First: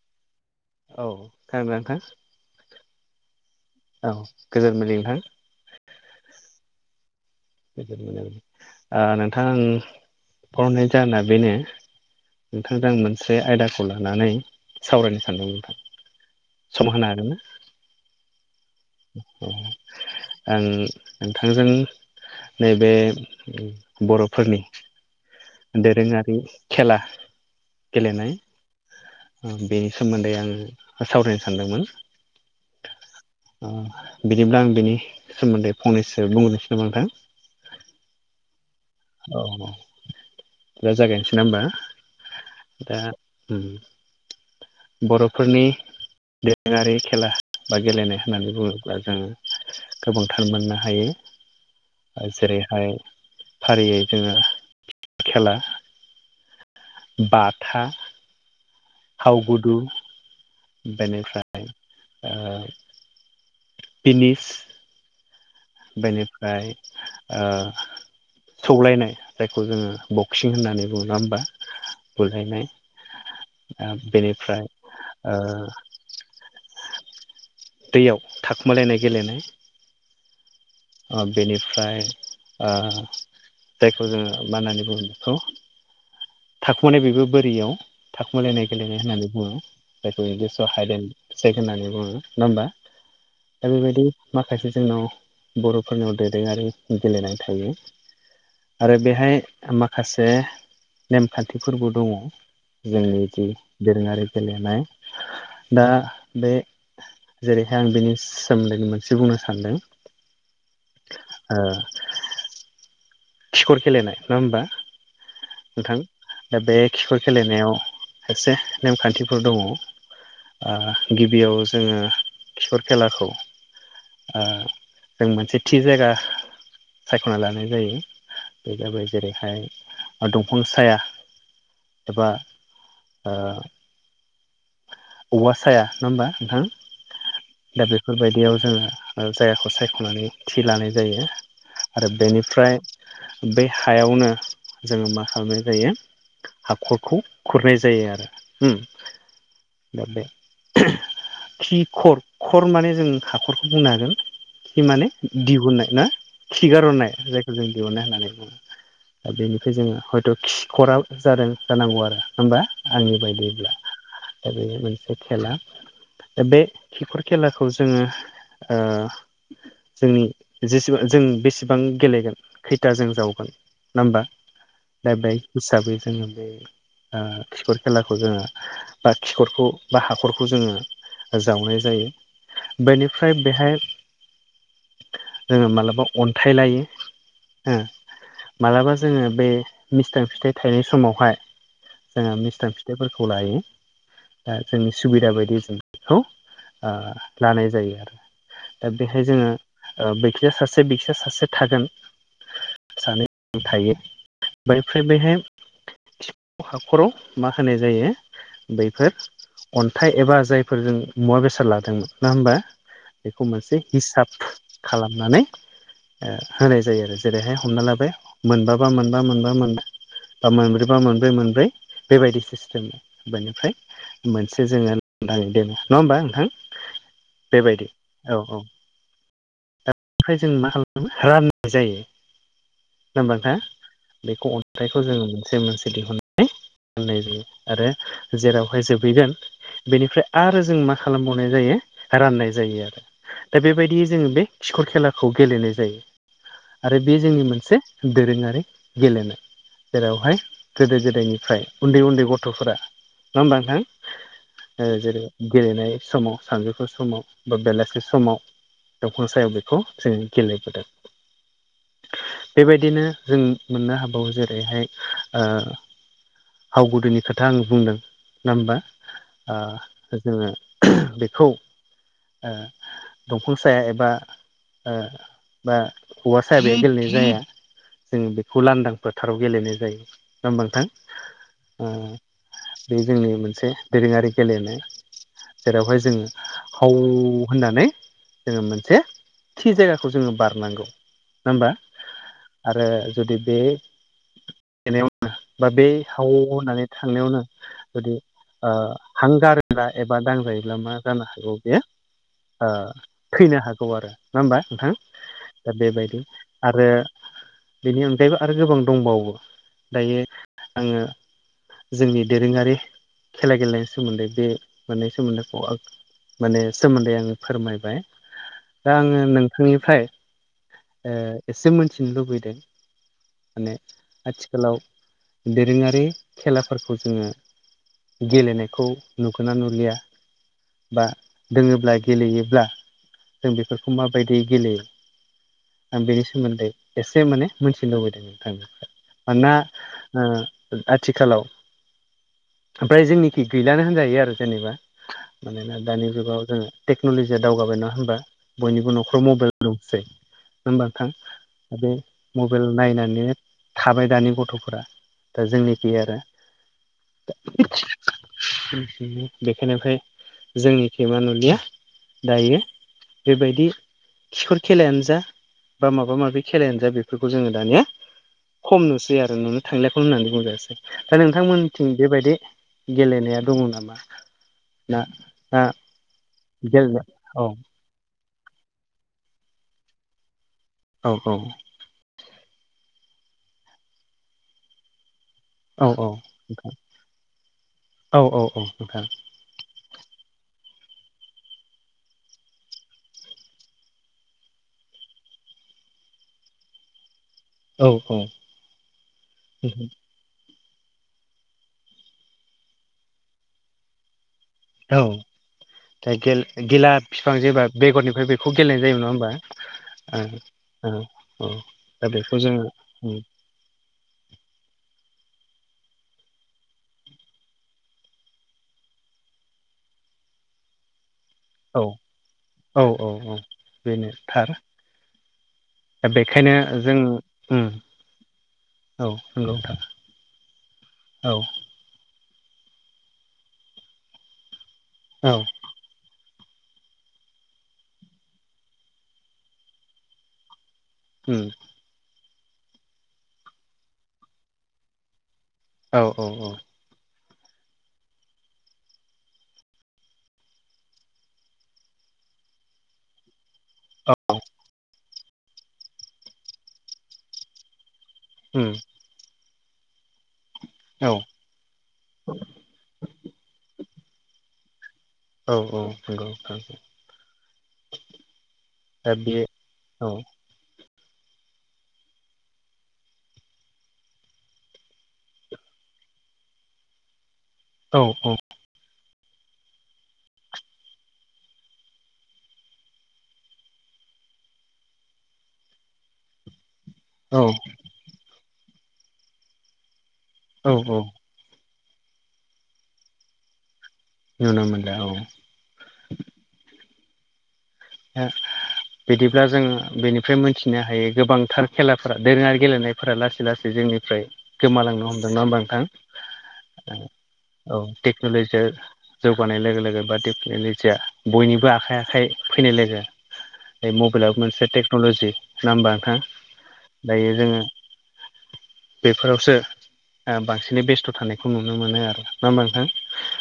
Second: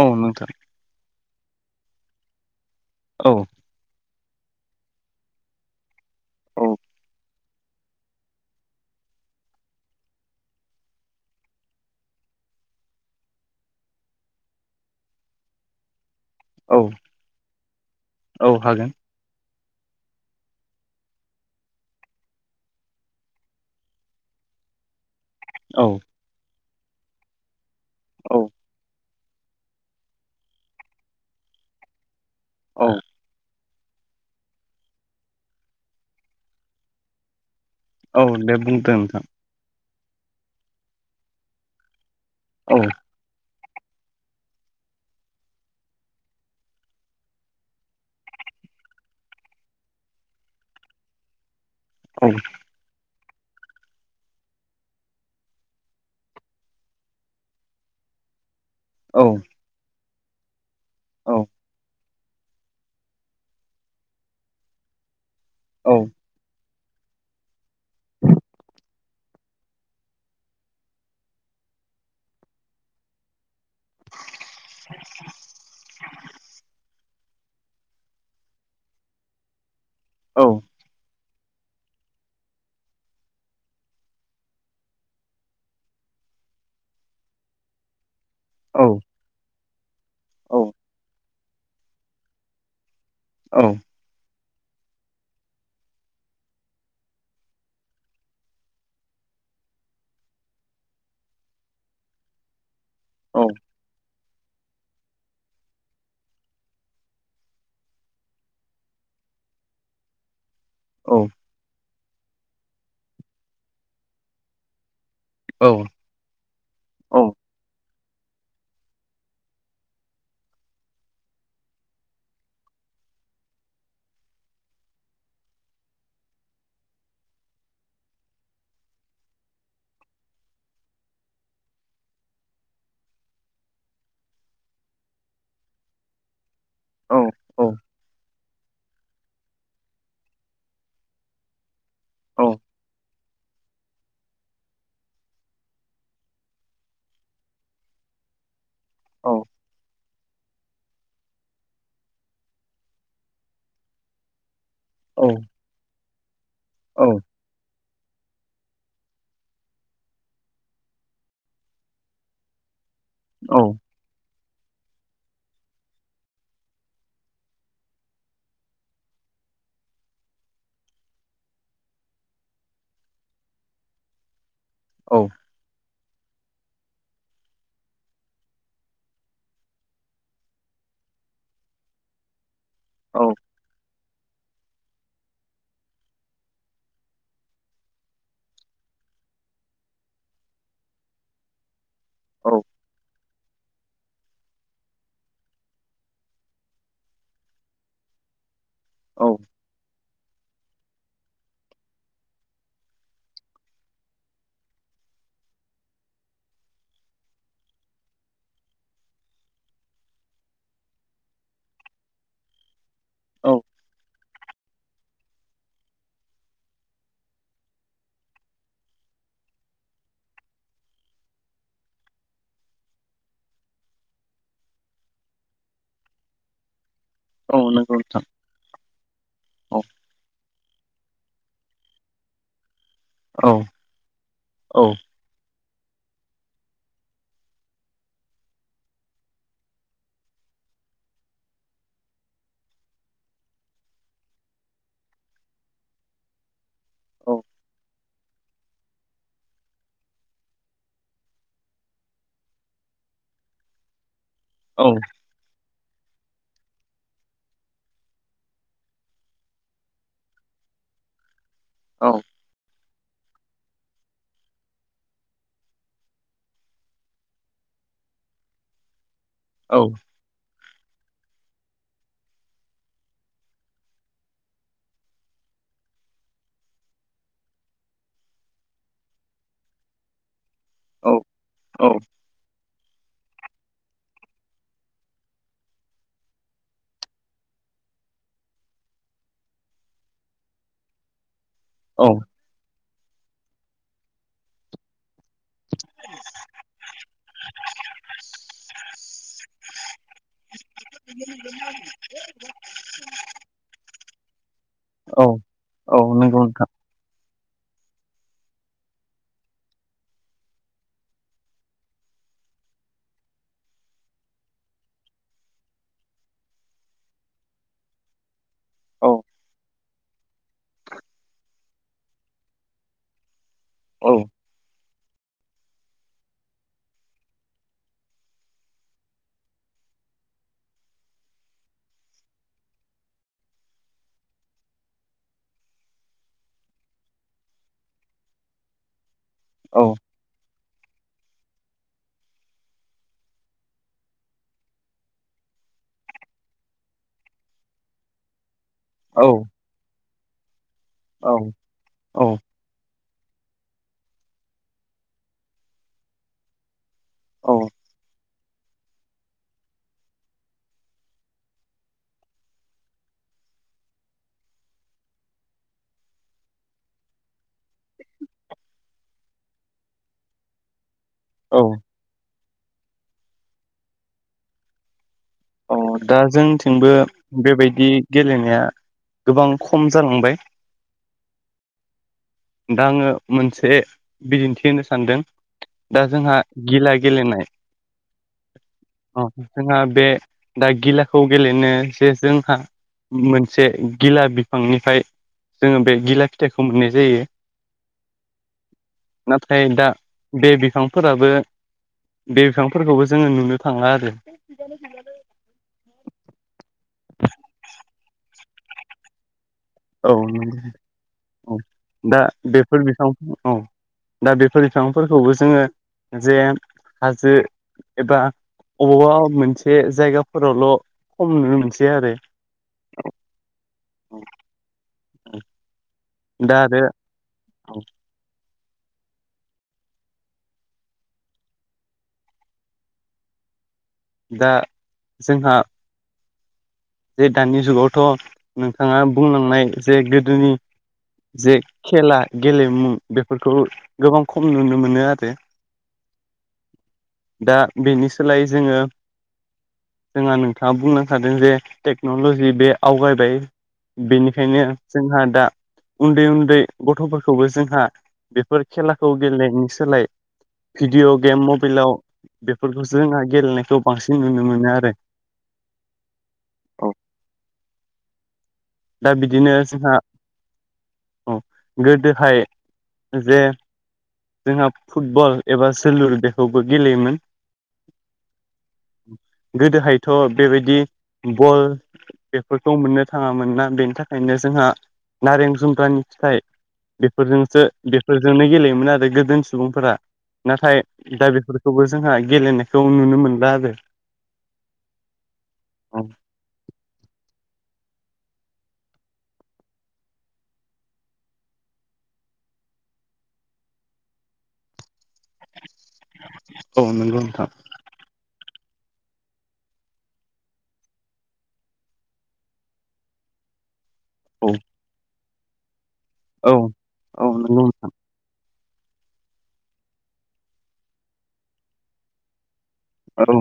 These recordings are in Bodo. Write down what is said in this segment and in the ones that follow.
औ नोंथां। औ थार नोंथां। औ। औ गोजोनबिलि नोंथां। औ। गोजोन मोनाबिलि ओ नोंथां आं फरायनायनि जाहोना बेनो [unintelligible] नोंथांजों आं मोनसे आयदाखौ लानानै सावरायनो सानदों नोंथां। औ सम होनो हागोनना? औ हागोन। आं नोंथांजों नैबे बर'फोरनि औ दोरोङारि खेला गेलेनाय औ ओ बेनि सोमोन्दै आङो सावरायनो सानदोंमोन। औ। ओ बिदिब्ला आं बिनि सोमोन्दै फंनैसो बुंग्रोनोसै नामा नोंथां? औ दे बुंदो नोंथां। औ दा जागायनोसै ना होमबा औ दा बर'फोरनि दोरोङारि खेला बा गेलेनाय होननानै बुङोब्ला जोङो गोबांथार मोननो औ हायो जेरैहाय फारियै जोङो खेला बाथा औ हाव गुदु औ बेनिफ्राय ओ बिनिस औ बेनिफ्राय ओ सौलायनाय जायखौ जोङो बक्सिं होननानै बुङो नंङा होमबा बुलायनाय बेनिफ्राय ओ दैयाव थाखोमालायनाय गेलेनाय औ बेनिफ्राय जायखौ जोङो मा होननानै बुङो बेखौ थाखुमोनाय बेबो बोरैयाव थाखुमालायनाय औ गेलेनाय होननानै बुङो जायखौ इंलिसाव औ हाइड ए सेक होननानै बुङो नङा होमबा औ दा बेबायदि माखासे जोंनाव बर'फोरनियाव दोरोङारि गेलेनाय थायो आरो बेहाय माखासे नेमखान्थिफोरबो दङ जोङो इदि दोरोङारि गेलेनाय दा बे जेरैहाय आं बेनि सोमोन्दैनो मोनसे बुंनो सान्दों ओ खिखर गेलेनाय नङा होमबा औ नोंथां दा बे खिखर औ औ गेलेनायाव खायसे नेमखान्थिफोर दङ आ गिबियाव जोङो खिखर खेलाखौ ओ जों मोनसे थि जायगा सायख'ना लानाय जायो बे जाबाय जेरैहाय दंफां साया एबा ओ औवा साया नङा होमबा नोंथां दा बेफोरबायदियाव जोङो ओ जायगाखौ सायख'नानै थि लानाय जायो आरो बेनिफ्राय बे हायावनो जोङो मा खालामनाय जायो हाखरखौ खुरनाय जायो आरो होम औ दा बे खि खर खर माने जों हाखरखौ बुंनो हागोन खि माने दिहुननाय ना खिगारहननाय जायखौ जों दिहुननाय होननानै बुङो दा बेनिफ्राय जोङो हयथ' खिखरा जादों जानांगौ आरो होमबा आंनि बायदिब्ला दा बेयो मोनसे खेला दा बे खिखर खेलाखौ जोङो ओ जोंनि जेसेबां जों बेसेबां गेलेगोन खैथा जों जावगोन नामबा दा बै हिसाबै जोङो बे खिखर खेलाखौ जोङो बा खिखरखौ बा हाखरखौ जोङो जावनाय जायो बेनिफ्राय बेहाय जोङो मालाबा अन्थाइ लायो हो मालाबा जोङो बे मिस्थां फिथाइ थायनाय समावहाय जोङो मिसथां फिथाइफोरखौ लायो दा जोंनि सुबिदा बायदियै जों बेखौ लानाय जायो आरो दा बेहाय जोङो ओ बैखिजा सासे बैखिजा सासे थागोन सानो थायो बैफ्राय बेहाय थिख' हाखराव मा होनाय जायो बैफोर अन्थाइ एबा जायफोर जों मुवा बेसाद लादोंमोन नङा होमबा औ बेखौ मोनसे हिसाफ खालामनानै होनाय जायो आरो जेरैहाय हमना लाबाय मोनबाबा मोनबा मोनबा मोनबा बा मोनब्रै बा मोनब्रै मोनब्रै बेबायदि सिस्टेमै बेनिफ्राय मोनसे जोङो नानै दो नङा होमबा नोंथां औ बेबायदि नंगौ नोंथां औ औ औ आमफ्राय जों मा खालामो राननाय जायो नङा होनबा नोंथां बेखौ औ अन्थाइखौ जोङो मोनसे मोनसे दिहुन नाय जायो आरो जेरावहाय जोबहैगोन बेनिफ्राय आरो जों मा खालामबावनाय जायो राननाय जायो आरो दा बेबायदियै जोङो बे खिखर खेलाखौ गेलेनाय जायो आरो बे जोंनि मोनसे दोरोङारि गेलेनाय जेरावहाय गोदो गोदायनिफ्राय उन्दै उन्दै गथ'फोरा नङा होनबा नोंथां? औ औ औ जेरै गेलेनाय समाव सानजौफु समाव बा बेलासि समाव असायाव बेखौ जों गेलेबोदों औ बेबायदिनो जों मोननो हाबावो जेरैहाय ओ हाव गुदिनि खोथा आं बुंदों नङा होमबा? ओ औ जोङो बेखौ दंफां साया एबा बा ओ बा हौवा सायाब गेलेनाय जाया जोङो बेखौ लांदां फोथाराव गेलेनाय जायो नङा होनबा औ औ नोंथां बे जोंनि मोनसे दोरोङारि गेलेनाय। जेरावहाय जोङो हाव होननानै जोङो मोन से थि जायगाखौ जोङो बारनांगौ नङा होमबा औ आरो जुदि बे [unintelligible] बा बे हाव होननानै थांनायावनो जुदि हांगारोब्ला एबा दांजायोब्ला मा जानो हागौ बेयो फैनो हागौ आरो नङा होमबा नोंथां दा औ बेबायदि नंगौ नोंथां आरो बेनि अनगायैबो आरो गोबां दंबावो दायो आङो जोंनि दोरोङारि खेला गेलेनायनि सोमोन्दै बे मोननाय सोमोन्दैखौ माने सोमोन्दै आङो फोरमायबाय दा औ आङो नोंथांनिफ्राय एसे मोनथिनो लुबैदों। माने औ आथिखालाव दोरोङारि खेलाफोरखौ जोङो गेलेनायखौ नुगोना नुलिया बा दोङोब्ला गेलेयोब्ला जों बेफोरखौ माबायदि गेलेयो? आं बेनि सोमोन्दै एसे माने मोनथिनो लुबैदों नोंथांनिफ्राय मानोना ओ आथिखालाव ओमफ्राय जोंनिखि गैलानो होनजायो आरो जेनेबा मानोना दानि जुगाव जोङो टेक्न'लजिया दावगाबाय नङा होनबा बयनिबो न'खराव मबाइल दंसै होबा नोंथां औ बे म औ मबाइल नायनानै थाबाय दानि गथ'फोरा दा जोंनिखै आरो औ बेखायनिफ्राय जोंनिखे मा नुलिया दायो बेबायदि खिखर खेलायानो जा बा माबा माबि खेलायानो जा बेफोरखौ जोङो दानिया खम नुसै आरो नुनो थांलियाखौनो होननानै बुंजासै दा औ नोंथांमोनथिं बेबायदि गेलेनाया दङ नामा ना औ दा जोंथिंबो गेलेनो औ बेबायदि गेलेनाया गोबां खम जालांबाय। औ औ दा आङो मोनसे बिदिन्थि होनो सानदों औ दा औ जोंहा नोंथां गिला गेलेनाय औ औ औ नोंथां जोंहा बे दा गिलाखौ गेलेनो जे जोंहा मोनसे गिला बिफांनिफ्राय जोङो बे गिला फिथाइखौ मोननाय जायो। औ औ नाथाय दा बे बिफांफोराबो बे बिफांफोरखौबो जोङो नुनो थाङा आरो औ खायसे गेला बिफां जेबा बेगरनिफ्राय बेखौ गेलेनाय जायो नङा होमबा? औ औ दा बेखौ जोङो बेफोर बिफां औ दा बेफोर बिफांफोरखौबो जोङो जे हाजो एबा अबावबा मोनसे जायगाफोरावल' खम नुनो औ मोनसै आरो। औ औ औ बेनो थार औ दा बेखायनो जों ओम। औ नोंगौ नोंथां औ। दा औ जोंहा जे दानि जुगावथ' नोंथाङा बुंलांनाय जे गोदोनि जे खेला गेलेमु बेफोरखौ गोबां खम नुनो मोनो आरो। औ औ औ। दा बिनि सोलायै जोङो जोंहा नोंथाङा बुंलांखादों जे टेक्न'लजि बे आवगायबाय। बेनिखायनो जोंहा दा उन्दै उन्दै गथ'फोरखौबो जोंहा औ बेफोर खेला खौ गेलेनायनि सोलाय औ भिडिअ' गेम मबेइलाव बेफोरखौसो जोंहा गेलेनायखौ बांसिन नुनो मोनो आरो। औ औ नंगौ नोंथां। औ दा बिदिनो जोंहा औ औ गोदोहाय जे जोंहा फुटबल एबा जोलुर बेखौबो गेलेयोमोन। औ औ। गोदोहायथ' बेबायदि बल बेफोरखौ मोननो थाङामोन ना। बेनि थाखायनो जोंहा नारें जुमब्रानि फिथाइ औ बेफोरजोंसो बे फोरजोंनो गेलेयोमोन आरो गोदो सुबुंफोरा। औ नाथाय औ दा बेफोर खौबो जोंहा गेलेनायखौ नुनो मोनला आरो। नुनो मोनला औ। औ ओ बिदिब्ला जों बेनिफ्राय मोनथिनो हायो गोबांथार खेलाफोरा दोरोङारि गेलेनाय फोरा लासै लासै जोंनिफ्राय गोमालांनो हमदों। नंङा होमबा नोंथां? औ नोंगौ नोंथां। औ टेक्न'ल'जिया जौगानाय लोगो लोगो बा टेक्न'लजिया बयनिबो आखाइ आखाइ फैनाय लोगो बे मबेइलाबो औ मोनसे टेक्न'लजि नङा होनबा नोंथां? औ औ दायो जोङो नंगौ नोंथां बेफोरावसो बांसिनै बेस्थ' थानायखौ नुनो मोनो आरोना नङा होमबा नोंथां? औ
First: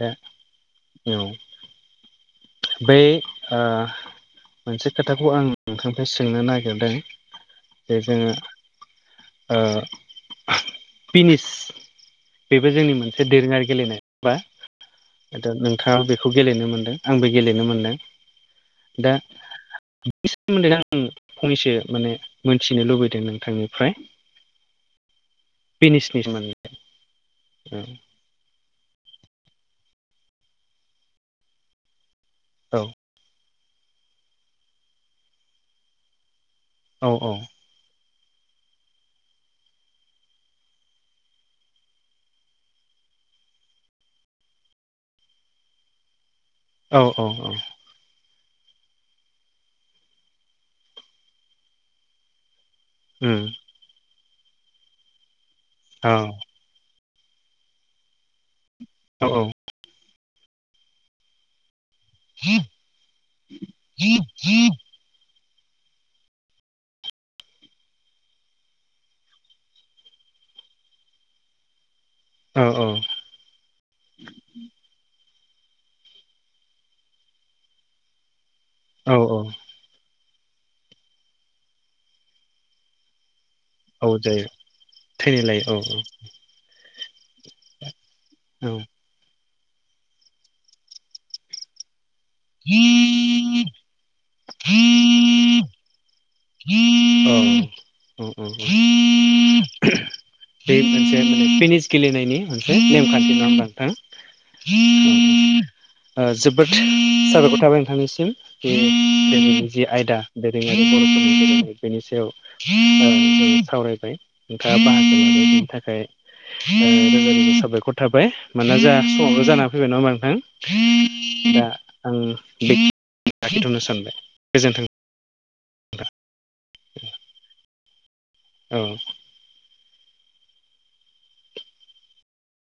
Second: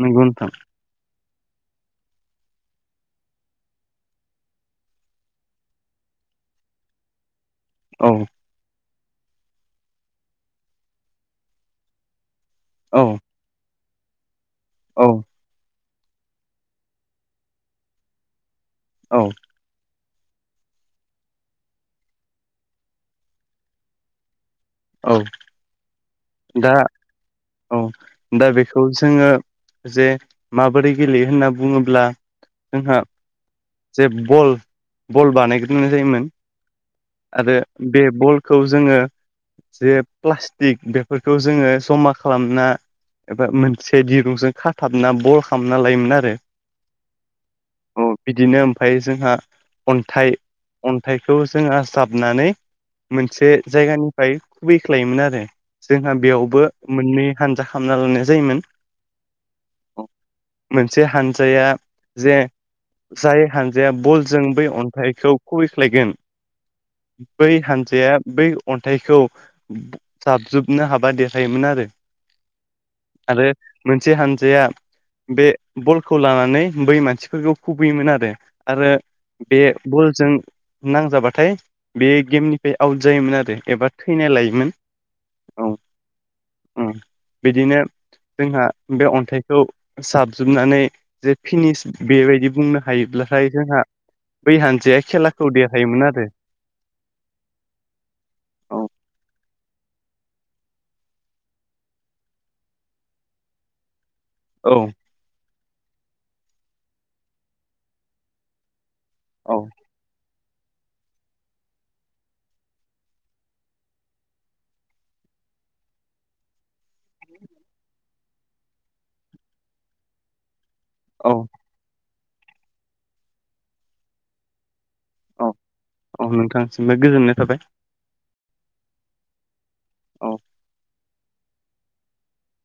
दा नंगौ नोंथां। औ बै ओ मोनसे खोथाखौ आं नोंथांनिफ्राय सोंनो नागिरदों जे औ जोङो ओ पिनिस बेबो जोंनि औ मोनसे दोरोङारि गेलेनाय बा औ। दा नोंथाङा बेखौ गेलेनो मोनदों आंबो गेलेनो मोनदों। दा औ बेनि सोमोन्दै आं फंनैसो माने मोनथिनो लुबैदों नोंथांनिफ्राय। औ। पिनिसनि सोमोन्दै। दा औ। दा बेखौ जोङो जे माबोरै गेलेयो होनना बुङोब्ला औ जोंहा जे बल बल बानायग्रोननाय जायोमोन। औ आरो बे बलखौ जोङो जे प्लास्टिक बे फोरखौ जोङो जमा खालामना एबा मोनसे दिरुंजों खाथाबना बल खालामना लायोमोन आरो। औ औ औ। औ बिदिनो ओमफाय जोंहा अन्थाइ अन्थाइखौ जोङो जाबनानै उम मोनसे जायगानिफ्राय खुबैख्लायोमोन आरो। औ जोंहा बेयावबो मोननै हानजा खामना लानायनाय जायोमोन। औ औ। मोनसे हानजाया जे जाय हानजाया बलजों बै अन्थाइखौ खुहैख्लायगोन बै हान्जाया बै अन्थाइखौ जाबजोब नो हाबा देरहायोमोन आरो औ अ आरो मोनसे हानजाया बे बलखौ लानानै बै मानसिफोरखौ खुबैयोमोन आरो आरो औ बे बलजों नांजाबाथाय बे गेमनिफ्राय आउट जायोमोन आरो एबा थैनाय जायो लायोमोन। थैनायलाय औ औ उ बिदिनो जोंहा औ बे अन्थाइखौ साबजोबनानै जे फिनिस बेबायदि बुंनो हायोब्ला फ्राय जोंहा बै हान्जाया खेलाखौ देरहायोमोन आरो अ औ [unintelligible] बे मोनसे [unintelligible] फेनिस गेलेनायनि मोनसे नेमखान्थि नङा होनबा औ नोंथां ओ जोबोद साबायखर थाबाय नोंथांनिसिम औ [unintelligible] [unintelligible] जि आयदा [unintelligible] बेनि सायाव [unintelligible] सावरायबाय नोंथाङा बाहागो थाखाय ओ रोजा रोजा साबायखर थाबाय मानोना जोंहा समानो जाना फैबाय नङा होमबाथ औ नोंथां दा आं बे लाखिथ'नो सानबाय गोजोनथों अ औ नोंथांसिमबो गोजोननाय थाबाय औ अ